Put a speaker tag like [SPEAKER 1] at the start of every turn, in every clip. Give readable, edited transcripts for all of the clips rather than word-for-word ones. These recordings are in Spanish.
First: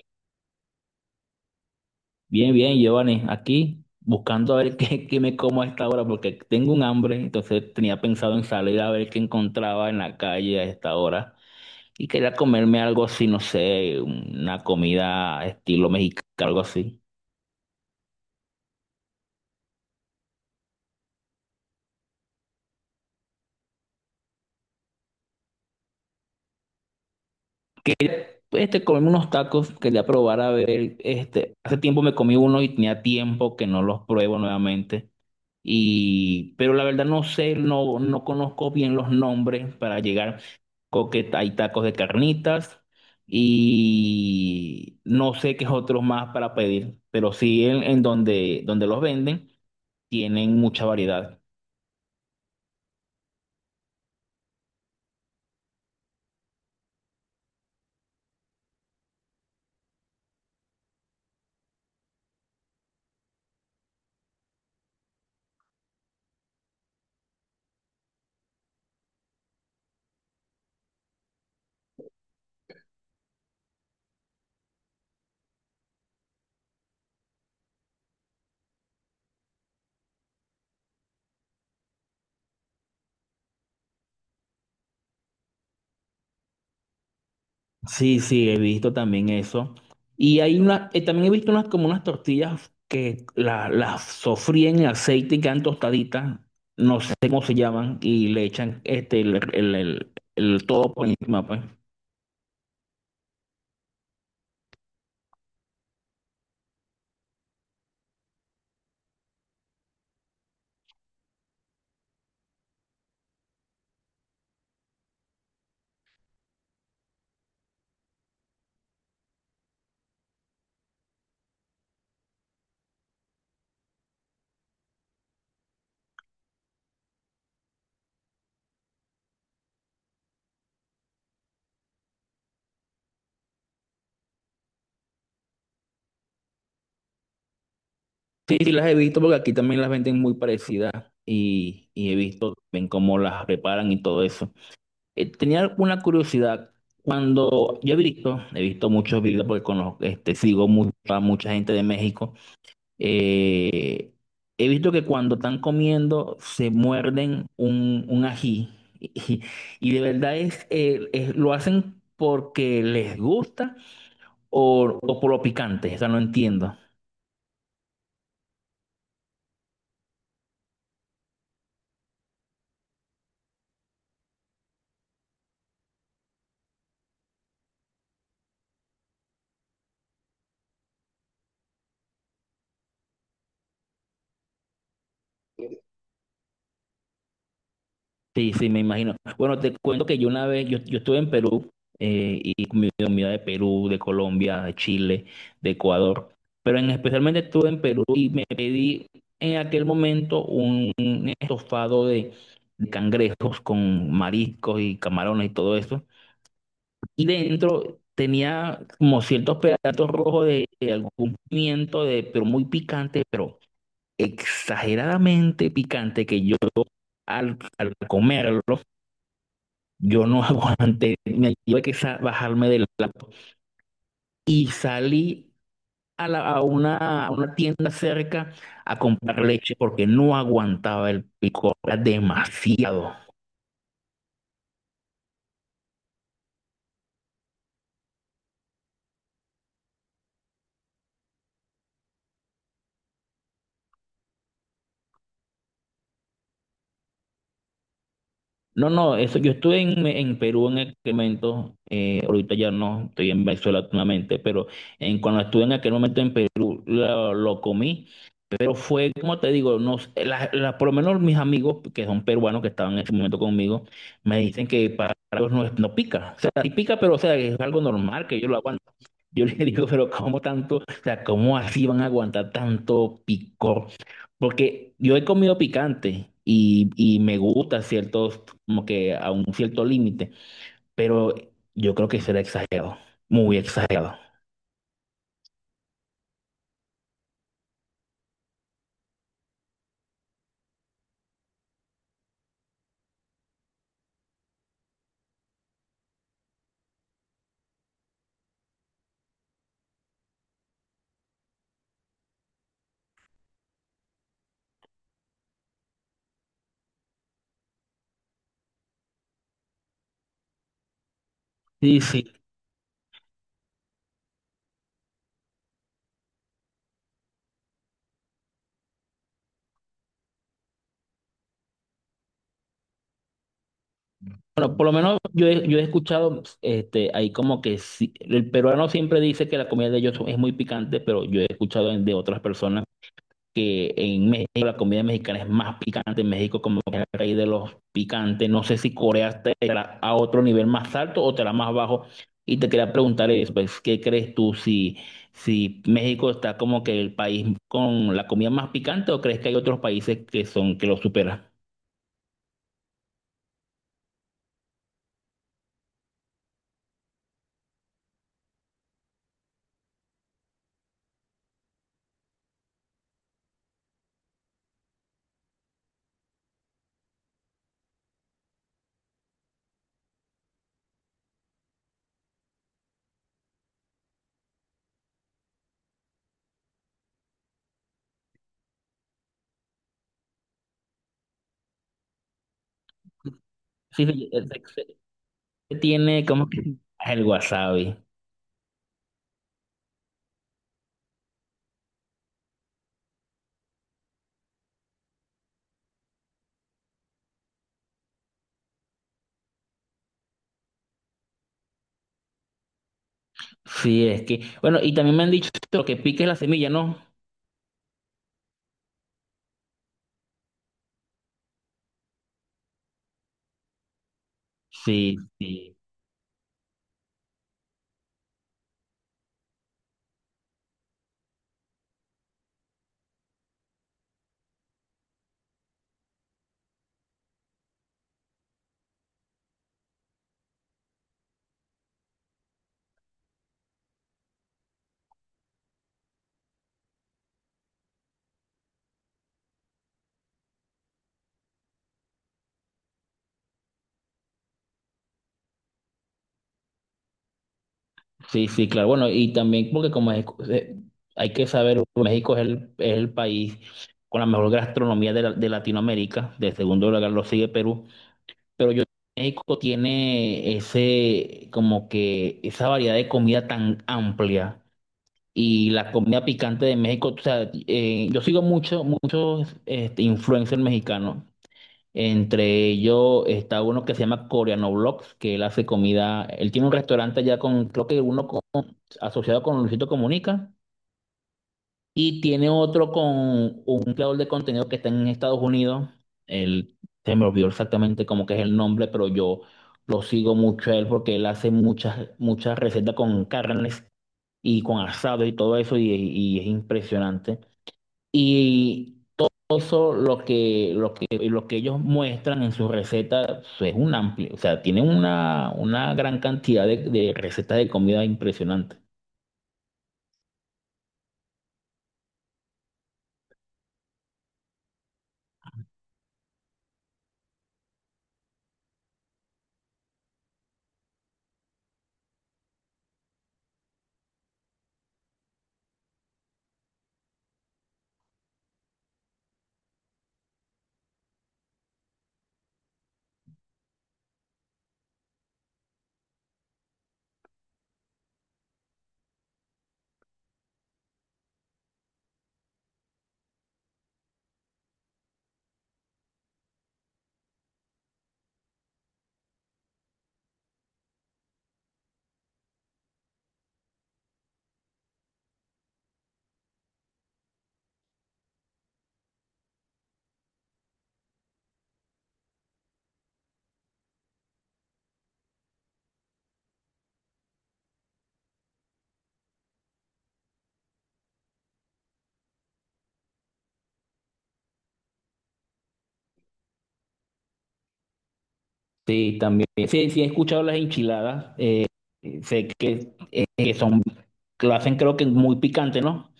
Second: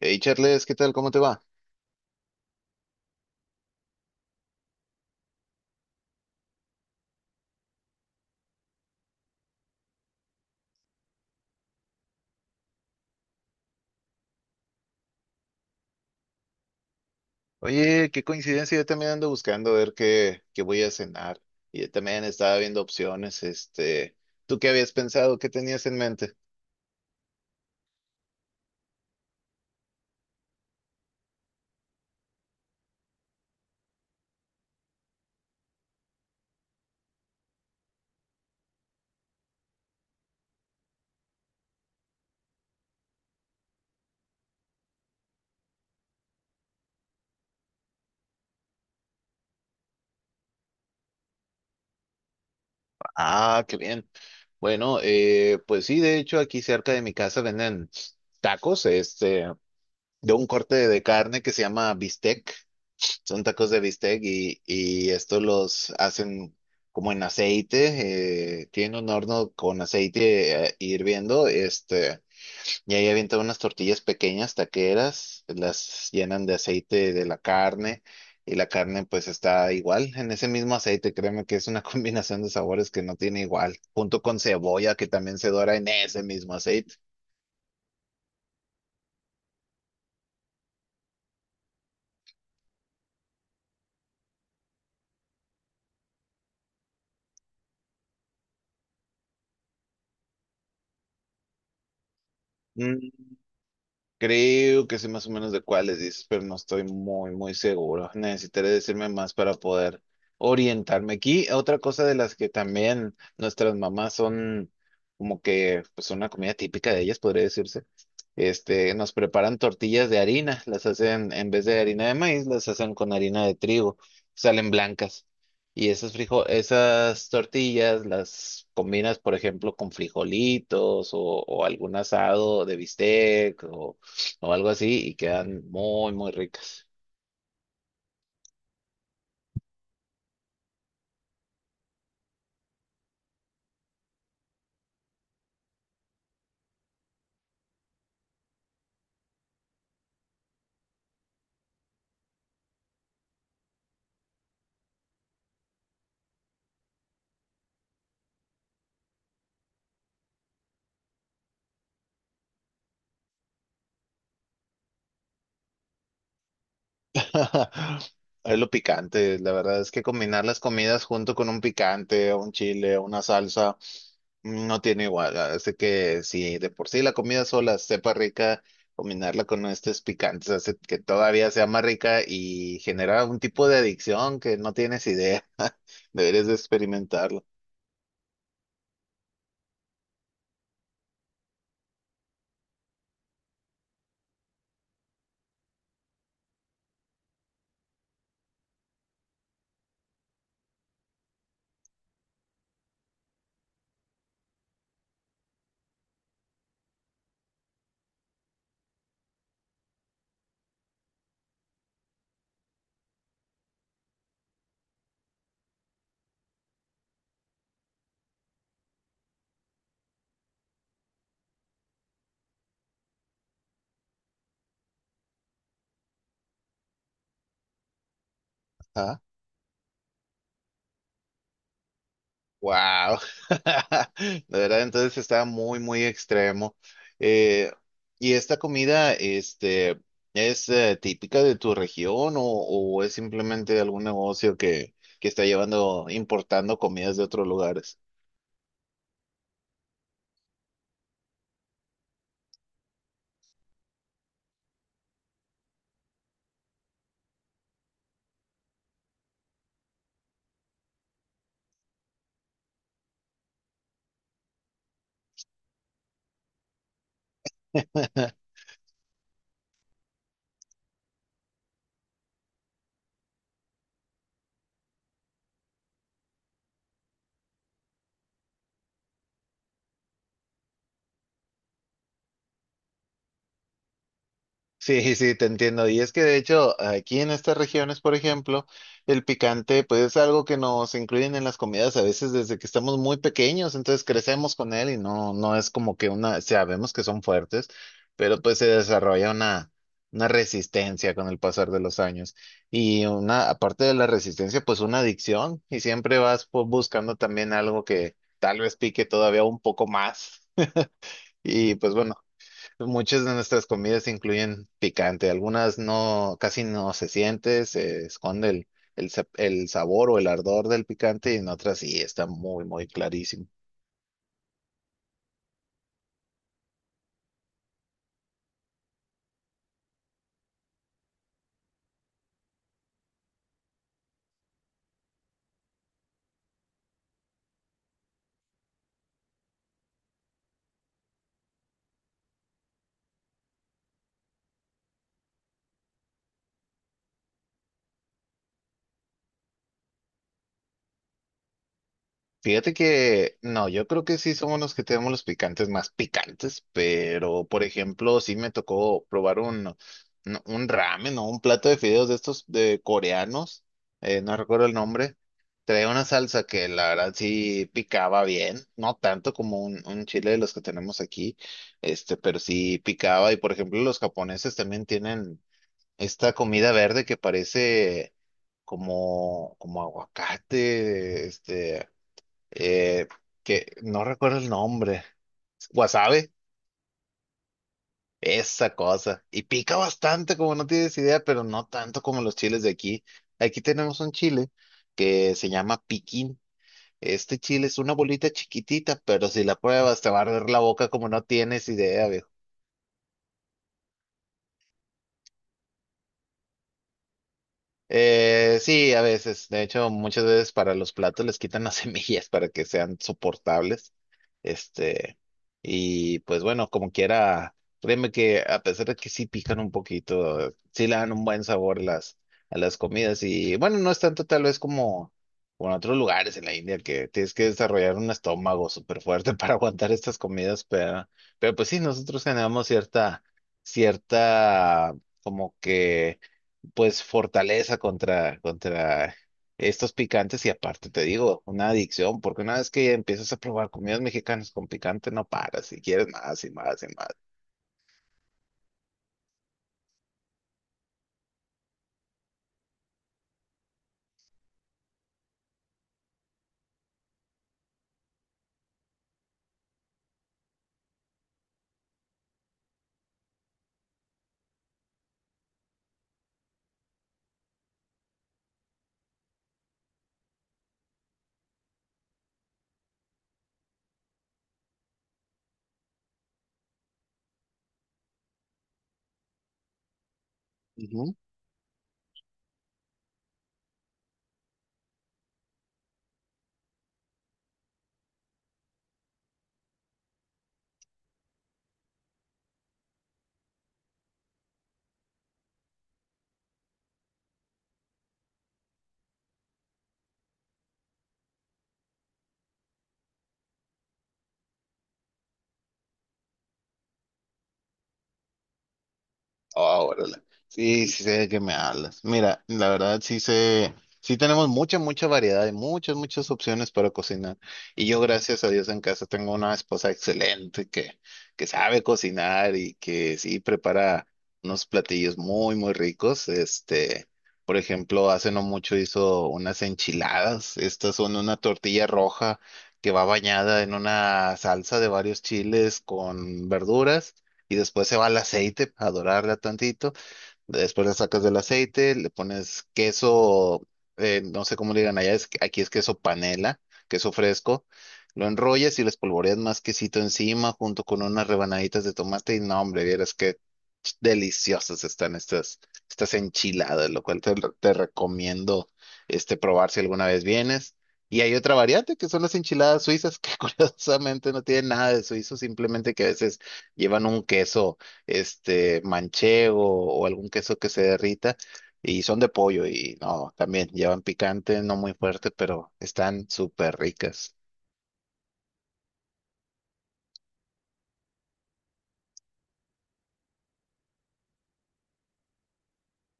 [SPEAKER 1] Hey Charles, ¿qué tal? ¿Cómo te va?
[SPEAKER 2] Bien, bien, Giovanni, aquí buscando a ver qué me como a esta hora porque tengo un hambre. Entonces tenía pensado en salir a ver qué encontraba en la calle a esta hora y quería comerme algo así, no sé, una comida estilo mexicano, algo así.
[SPEAKER 1] Oye, qué coincidencia, yo también ando buscando ver qué voy a cenar. Y yo también estaba viendo opciones, ¿tú qué habías pensado? ¿Qué tenías en mente?
[SPEAKER 2] Pues, comerme unos tacos. Quería probar a ver, hace tiempo me comí uno y tenía tiempo que no los pruebo nuevamente. Y pero la verdad no sé, no conozco bien los nombres para llegar. Que hay tacos de carnitas y no sé qué otros más para pedir, pero sí en donde, donde los venden tienen mucha variedad.
[SPEAKER 1] Ah, qué bien. Bueno, pues sí, de hecho aquí cerca de mi casa venden tacos, de un corte de carne que se llama bistec. Son tacos de bistec y estos los hacen como en aceite, tienen un horno con aceite hirviendo, Y ahí avientan unas tortillas pequeñas, taqueras, las llenan de aceite de la carne y la carne pues está igual en ese mismo aceite. Créeme que es una combinación de sabores que no tiene igual, junto con cebolla que también se dora en ese mismo aceite.
[SPEAKER 2] Sí, sí, he visto también eso. Y hay una, también he visto unas como unas tortillas que las sofríen en aceite y quedan tostaditas, no sé cómo se llaman, y le echan este, el todo por encima, pues.
[SPEAKER 1] Creo que sé más o menos de cuáles dices, pero no estoy muy seguro. Necesitaré decirme más para poder orientarme. Aquí, otra cosa de las que también nuestras mamás son como que, pues una comida típica de ellas, podría decirse. Nos preparan tortillas de harina, las hacen, en vez de harina de maíz, las hacen con harina de trigo, salen blancas. Y esas tortillas las combinas, por ejemplo, con frijolitos o algún asado de bistec o algo así y quedan muy ricas.
[SPEAKER 2] Sí, sí, las he visto porque aquí también las venden muy parecidas y he visto ven cómo las preparan y todo eso. Tenía una curiosidad. Cuando yo he visto muchos videos porque conozco, este, sigo mucho a mucha gente de México. eh, He visto que cuando están comiendo se muerden un ají y, y de verdad es, lo hacen porque les gusta o por lo picante. Esa no entiendo.
[SPEAKER 1] Es lo picante, la verdad es que combinar las comidas junto con un picante, un chile, una salsa, no tiene igual. Hace que si de por sí la comida sola sepa rica, combinarla con estos picantes hace que todavía sea más rica y genera un tipo de adicción que no tienes idea. Deberías de experimentarlo.
[SPEAKER 2] Sí, sí, me imagino. Bueno, te cuento que yo una vez, yo estuve en Perú, y comí comida de Perú, de Colombia, de Chile, de Ecuador, pero en, especialmente estuve en Perú y me pedí en aquel momento un estofado de cangrejos con mariscos y camarones y todo eso. Y dentro tenía como ciertos pedazos rojos de algún pimiento, de, pero muy picante, pero exageradamente picante que yo al comerlo yo no aguanté. Me tuve que bajarme del auto y salí a, a una tienda cerca a comprar leche porque no aguantaba el picor, era demasiado.
[SPEAKER 1] Wow, de verdad, entonces está muy extremo. Eh, ¿Y esta comida, es típica de tu región o es simplemente algún negocio que está llevando, importando comidas de otros lugares?
[SPEAKER 2] No, no, eso, yo estuve en Perú en aquel momento. Eh, ahorita ya no, estoy en Venezuela actualmente, pero en, cuando estuve en aquel momento en Perú lo comí, pero fue, como te digo, no sé, por lo menos mis amigos que son peruanos que estaban en ese momento conmigo, me dicen que para ellos no, no pica, o sea, sí pica, pero o sea, es algo normal que yo lo aguantan. Yo le digo, pero ¿cómo tanto? O sea, ¿cómo así van a aguantar tanto picor? Porque yo he comido picante y me gusta ciertos, como que a un cierto límite, pero yo creo que será exagerado, muy exagerado.
[SPEAKER 1] Sí, sí, te entiendo. Y es que de hecho, aquí en estas regiones, por ejemplo, el picante, pues es algo que nos incluyen en las comidas a veces desde que estamos muy pequeños, entonces crecemos con él y no, no es como que una, sabemos que son fuertes, pero pues se desarrolla una resistencia con el pasar de los años. Y una, aparte de la resistencia, pues una adicción, y siempre vas pues, buscando también algo que tal vez pique todavía un poco más. Y pues
[SPEAKER 2] Sí,
[SPEAKER 1] bueno.
[SPEAKER 2] sí.
[SPEAKER 1] Muchas de nuestras comidas incluyen picante, algunas no, casi no se siente, se esconde el sabor o el ardor del picante y en otras sí está muy clarísimo.
[SPEAKER 2] Bueno, por lo menos yo he escuchado, este, ahí como que sí, el peruano siempre dice que la comida de ellos es muy picante, pero yo he escuchado de otras personas que en México la comida mexicana es más picante, en México como que es el rey de los picantes. No sé si Corea te la a otro nivel más alto o te la más bajo, y te quería preguntar eso, pues. ¿Qué crees tú si, si México está como que el país con la comida más picante, o crees que hay otros países que son, que lo superan?
[SPEAKER 1] Fíjate que no, yo creo que sí somos los que tenemos los picantes más picantes, pero por ejemplo, sí me tocó probar un ramen o un plato de fideos de estos de coreanos, no recuerdo el nombre. Traía una salsa que la verdad sí picaba bien, no tanto como un chile de los que tenemos aquí, pero sí picaba. Y por ejemplo, los japoneses también tienen esta comida verde que parece como aguacate, eh, que no
[SPEAKER 2] Sí, sí,
[SPEAKER 1] recuerdo
[SPEAKER 2] el
[SPEAKER 1] el
[SPEAKER 2] sexo
[SPEAKER 1] nombre,
[SPEAKER 2] tiene
[SPEAKER 1] wasabi,
[SPEAKER 2] como que el wasabi.
[SPEAKER 1] esa cosa. Y pica bastante, como no tienes idea, pero no tanto como los chiles de aquí. Aquí tenemos un chile que se llama piquín. Este chile es una bolita chiquitita, pero si la pruebas te va a arder la boca como no tienes idea.
[SPEAKER 2] Sí, es que, bueno, y también me han dicho que lo que pique es la semilla, ¿no?
[SPEAKER 1] Sí, a veces. De hecho, muchas veces para los platos les quitan las semillas para que sean soportables.
[SPEAKER 2] Sí,
[SPEAKER 1] Este,
[SPEAKER 2] sí.
[SPEAKER 1] y pues bueno, como quiera, créeme que a pesar de que sí pican un poquito, sí le dan un buen sabor las, a las comidas. Y bueno, no es tanto tal vez como, como en otros lugares en la India que tienes que desarrollar un estómago súper fuerte para aguantar estas comidas, pero pues sí, nosotros generamos cierta, cierta, como que pues fortaleza contra estos picantes y aparte te digo, una adicción, porque una vez que empiezas a probar comidas mexicanas con picante no paras y quieres más y más y más.
[SPEAKER 2] Sí, sí, claro. Bueno, y también porque como eh, hay que saber, México es el país con la mejor gastronomía de, de Latinoamérica. De segundo lugar lo sigue Perú, pero yo México tiene ese, como que esa variedad de comida tan amplia y la comida picante de México, o sea, yo sigo mucho, muchos este, influencers mexicanos. Entre ellos está uno que se llama Coreano Vlogs, que él hace comida. Él tiene un restaurante allá con, creo que uno asociado con Luisito Comunica. Y tiene otro con un creador de contenido que está en Estados Unidos. Él, Se me olvidó exactamente cómo que es el nombre, pero yo lo sigo mucho a él porque él hace muchas, muchas recetas con carnes y con asado y todo eso y es impresionante. Y eso lo que, lo que ellos muestran en sus recetas es un amplio, o sea, tienen una gran cantidad de recetas de comida impresionante.
[SPEAKER 1] Oh, órale. Sí, sí sé de qué me hablas. Mira, la verdad sí sé, sí tenemos mucha variedad y muchas opciones para cocinar. Y yo, gracias a Dios, en casa tengo una esposa excelente que sabe cocinar y que sí prepara unos platillos muy ricos. Por ejemplo, hace no mucho hizo unas enchiladas. Estas son una tortilla roja que va bañada en una salsa de varios chiles con verduras y después se va al aceite a dorarla tantito. Después la sacas del aceite, le pones queso, no sé cómo le digan allá, es, aquí es queso panela, queso fresco. Lo enrollas y le espolvoreas más quesito encima junto con unas rebanaditas de tomate y no, hombre, vieras que deliciosas están estas enchiladas, lo cual te recomiendo probar si alguna vez vienes. Y hay otra variante que son las enchiladas suizas, que curiosamente no tienen nada de suizo, simplemente que a veces llevan un queso manchego o algún queso que se derrita y son de pollo y no, también llevan picante, no muy fuerte, pero están súper ricas.
[SPEAKER 2] Sí, también. Sí, sí, he escuchado las enchiladas. Sé que son, que lo hacen creo que muy picante, ¿no?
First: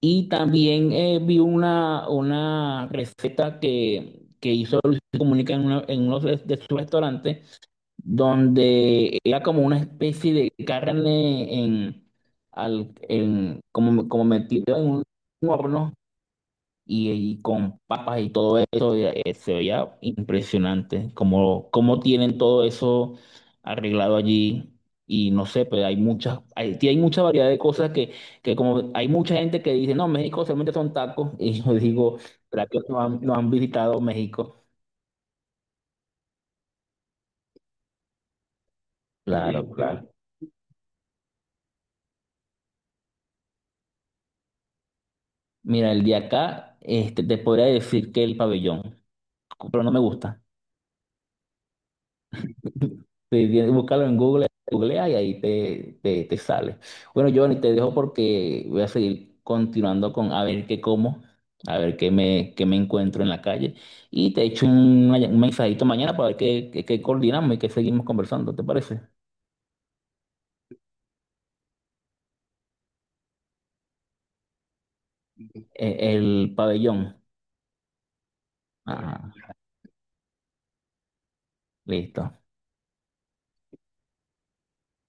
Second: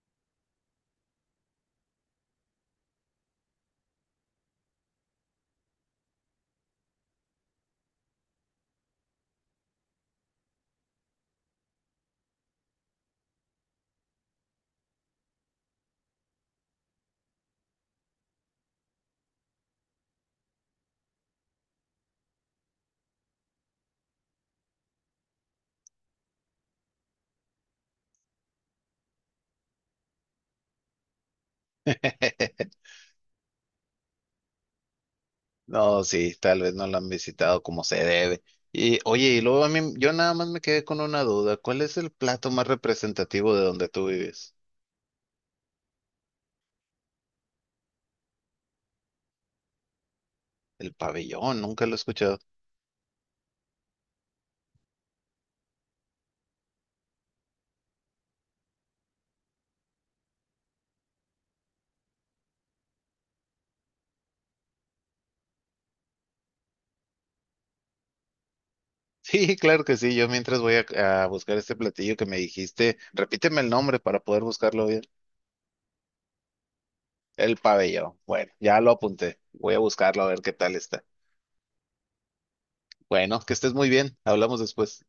[SPEAKER 2] Y también vi una receta que hizo Luis Comunica en uno de sus restaurantes, donde era como una especie de carne en, al, en, como, como metido en un horno y con papas y todo eso. Y, se veía impresionante cómo, cómo tienen todo eso arreglado allí. Y no sé, pero hay muchas, hay, sí hay mucha variedad de cosas que como hay mucha gente que dice, no, México solamente son tacos y yo digo, ¿será que no han, no han visitado México?
[SPEAKER 1] No, sí, tal vez no la han visitado como se debe. Y oye, y luego a
[SPEAKER 2] Claro,
[SPEAKER 1] mí,
[SPEAKER 2] claro.
[SPEAKER 1] yo nada más me quedé con una duda. ¿Cuál es el plato más representativo de donde tú vives?
[SPEAKER 2] Mira, el de acá, este, te podría decir que el pabellón, pero no me gusta.
[SPEAKER 1] El pabellón, nunca lo he escuchado.
[SPEAKER 2] Sí, bien, búscalo en Google, googlea y ahí te, te sale. Bueno, Giovanni, te dejo porque voy a seguir continuando con a ver qué como, a ver qué me encuentro en la calle. Y te echo un mensajito mañana para ver qué, qué coordinamos y qué seguimos conversando, ¿te parece?
[SPEAKER 1] Sí, claro que sí. Yo mientras voy a buscar este platillo que me dijiste, repíteme el nombre para poder buscarlo bien.
[SPEAKER 2] El pabellón.
[SPEAKER 1] El pabellón. Bueno, ya lo
[SPEAKER 2] Ah,
[SPEAKER 1] apunté. Voy a buscarlo a ver qué tal está.
[SPEAKER 2] listo.
[SPEAKER 1] Bueno, que estés muy bien. Hablamos después.